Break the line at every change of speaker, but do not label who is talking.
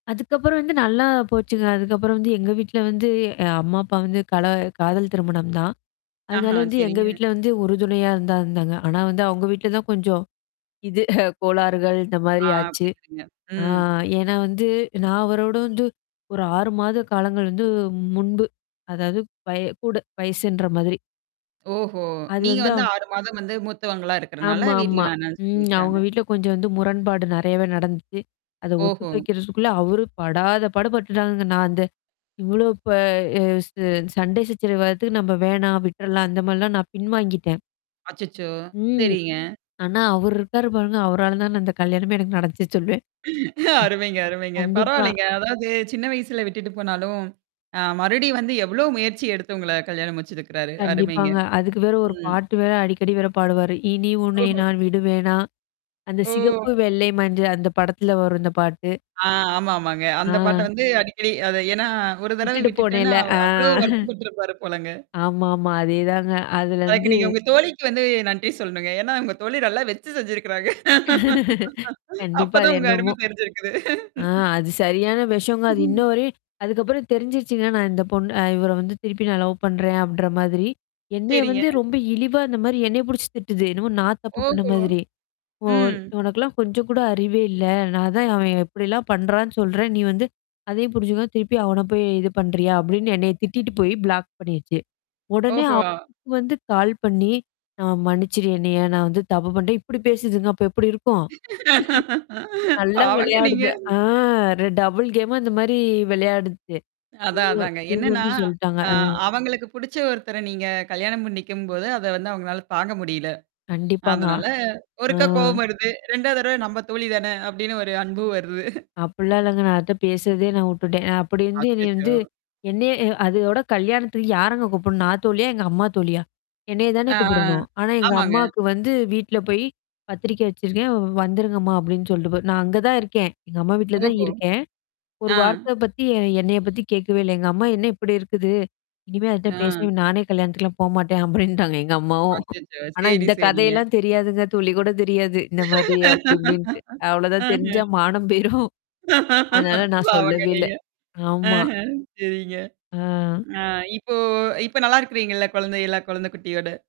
அதுக்கப்புறம் வந்து நல்லா போச்சுங்க. அதுக்கப்புறம் வந்து எங்க வீட்ல வந்து அ அம்மா அப்பா வந்து கல காதல் திருமணம் தான். அதனால
ஆஹா,
வந்து எங்க
சரிங்க.
வீட்ல வந்து உறுதுணையா இருந்தா இருந்தாங்க. ஆனா வந்து அவவுங்க வீட்ல தான் கொஞ்சம், இது கோளாறுகள் இந்த மாதிரி
ஆ
ஆச்சு.
புரியதுங்க.
ஆ
ம்.
ஏன்னா வந்து நான் அவரோட வந்து ஒரு 6 மாத காலங்கள் வந்து முன்பு. அதாவது பய கூட வயசுன்ற மாதிரி.
ஓஹோ!
அது
நீங்க
வந்து
வந்து
அவுங்
6 மாதம் வந்து மூத்தவங்களா இருக்கறனால வீட்ல
ஆமாமா.
வேணாம்னு
ம். அவங்க
சொல்லிருக்கிறாங்க.
வீட்ல கொஞ்சம் வந்து முரண்பாடு நறையவே நடந்துச்சு. அத ஒத்துக்க
ஓஹோ!
வைக்கிறதுக்குள்ள அவரு படாத பட பட்டுட்டாங்கங்க. நான் அந்த இவ்ளோ ப அ ச சண்டை சச்சரவு வறத்துக்கு நம்ம வேணாம் விட்டுறலாம். அந்த மாரிலாம் நான் பின்வாங்கிட்டேன்.
அச்சச்சோ!
ம்.
சரிங்க.
ஆனா அவர் இருக்காரு பாருங்க. அவரால தான் நான் இந்த கல்யாணமே எனக்கு நடச்சு சொல்வேன்.
அருமைங்க,
ம்.
அருமைங்க.
கண்டிப்பா.
பரவாயில்லங்க. அதாவது சின்ன வயசுல விட்டுட்டு போனாலும், ஆ மறுபடியும் வந்து எவ்ளோ முயற்சி எடுத்து உங்கள கல்யாணம் முடிச்சுருக்கறாரு! அருமைங்க.
கண்டிப்பாங்க. அதுக்கு வேற ஒரு
ம்.
பாட்டு வேற அடிக்கடி வேற பாடுவாரு. இனி உன்னை
ஓஹோ!
நான் விடு வேணா. அந்த சிகப்பு
ஓ!
வெள்ளை மஞ்ச அந்த படத்துல வரும் இந்த பாட்டு
ஆ ஆமா, ஆமாங்க.
ஆ.
அந்த பாட்ட வந்து அடிக்கடி அது ஏன்னா ஒரு தடவை
விட்டுட்டு
விட்டுட்டேன்னா
போனேல. ஆ.
அவ்வளோ வருத்தப்பட்டுருப்பாரு போலங்க.
ஆமாமா. அதேதாங்க.
அதுக்கு
அதுலருந்து
நீங்க உங்க தோழிக்கு வந்து நன்றி சொல்லனுங்க. ஏன்னா உங்க தோழி நல்லா வெச்சு செஞ்சிருக்கிறாங்க. அப்ப
கண்டிப்பா. அது
தான் உங்க அருமை
என்னமோ
தெரிஞ்சிருக்குது.
ஆ அது சரியான வெஷங்க. அது இன்னும் வரையும் அதுக்கப்புறம் தெரிஞ்சுருச்சுங்க. நான் இந்த பொண்ண இவர வந்து திருப்பி நான் லவ் பண்றேன் அப்பின்ற மாதிரி. என்னைய
சரிங்க.
வந்து ரொம்ப இழிவா அந்த மாரி என்னய புடிச்சு திட்டுது. என்னமோ நான் தப்பு பண்ண
ஓஹோ!
மாதிரி. "ஓ
ம்.
உனக்கெல்லாம் கொஞ்சம் கூட அறிவே இல்ல. நான் தான் அவன் இப்படிலாம் பண்றான்னு சொல்றேன். நீ வந்து. அதே புரிஞ்சுங்க திருப்பி அவன போய் இது பண்றியா?" அப்டின்னு என்னைய திட்டிட்டு போய் பிளாக் பண்ணிருச்சு. உடனே அவ
ஓஹோ!
வந்து கால் பண்ணி, "நான் மன்னிச்சுரு என்னய நான் வந்து தப்பு பண்ணிட்டேன்." இப்படி பேசதுங்க. அப்ப எப்படி இருக்கும்? நல்லா
பாவங்க நீங்க.
விளையாடுது. ஆ டபுள் கேமா இந்த மாரி விளையாடுது.
அதான்,
இவங்க
அதாங்க.
இவங்க
என்னன்னா,
வந்து சொல்லட்டாங்க.
ஆ
ம்.
அவங்களுக்கு புடிச்ச ஒருத்தர நீங்க கல்யாணம் பண்ணிக்கும்போது, அத வந்து அவங்களால தாங்க முடியல.
கண்டிப்பாங்க.
அதனால
ஆ.
ஒருக்கா கோவம் வருது. 2ஆவது தடவை நம்ப தோழி தான அப்படின்னு ஒரு அன்பு வருது.
அப்டிலாம் இல்லங்க. நான் அதுட்ட பேசுறதே நான் விட்டுட்டேன். நான் அப்படி வந்து என்னைய
அச்சச்சோ!
வந்து என்னைய அதோட கல்யாணத்துக்கு யாரங்க கூப்பிடணும்? நான் தோழியா? எங்க அம்மா தோழியா? என்னைய தானே
ஆ.
கூப்பிடணும். ஆனா எங்க
ஆமாங்க.
அம்மாக்கு வந்து வீட்ல போய் "பத்திரிக்கை வச்சிருக்கேன். வந்துருங்கம்மா" அப்டின்னு சொல்ட்டு போகுது, நான் அங்க தான் இருக்கேன். எங்க அம்மா வீட்ல தான்
ஓஹோ!
இருக்கேன்.
ஆ.
ஒரு வார்த்த பத்தி என்னைய பத்தி கேட்கவே இல்ல. எங்க அம்மா "என்ன இப்படி இருக்குது? இனிமே அதுட்ட
ஆ.
பேசாத! நானே கல்யாணத்துக்குலாம் போமாட்டேன்" அப்டின்ட்டாங்க. எங்க அம்மாவும்.
அச்சச்சோ!
ஆனா,
சரி,
இந்த
சரிங்க.
கதையெல்லாம் தெரியாதுங்க. துளி கூட தெரியாது இந்த மாரி அப்படி இப்டின்ட்டு. அவ்வளோதான்
ஆஹ.
தெரிஞ்சா மானம் போயிரும். அதனால நான்
பாவங்க
சொல்லவேல்ல.
நீங்க.
ஆமா.
ஆஹ சரிங்க.
ஆ.
ஆ. இப்போ இப்ப நல்லா இருக்குறீங்கல்ல குழந்தையல்லாம், குழந்தை குட்டியோட?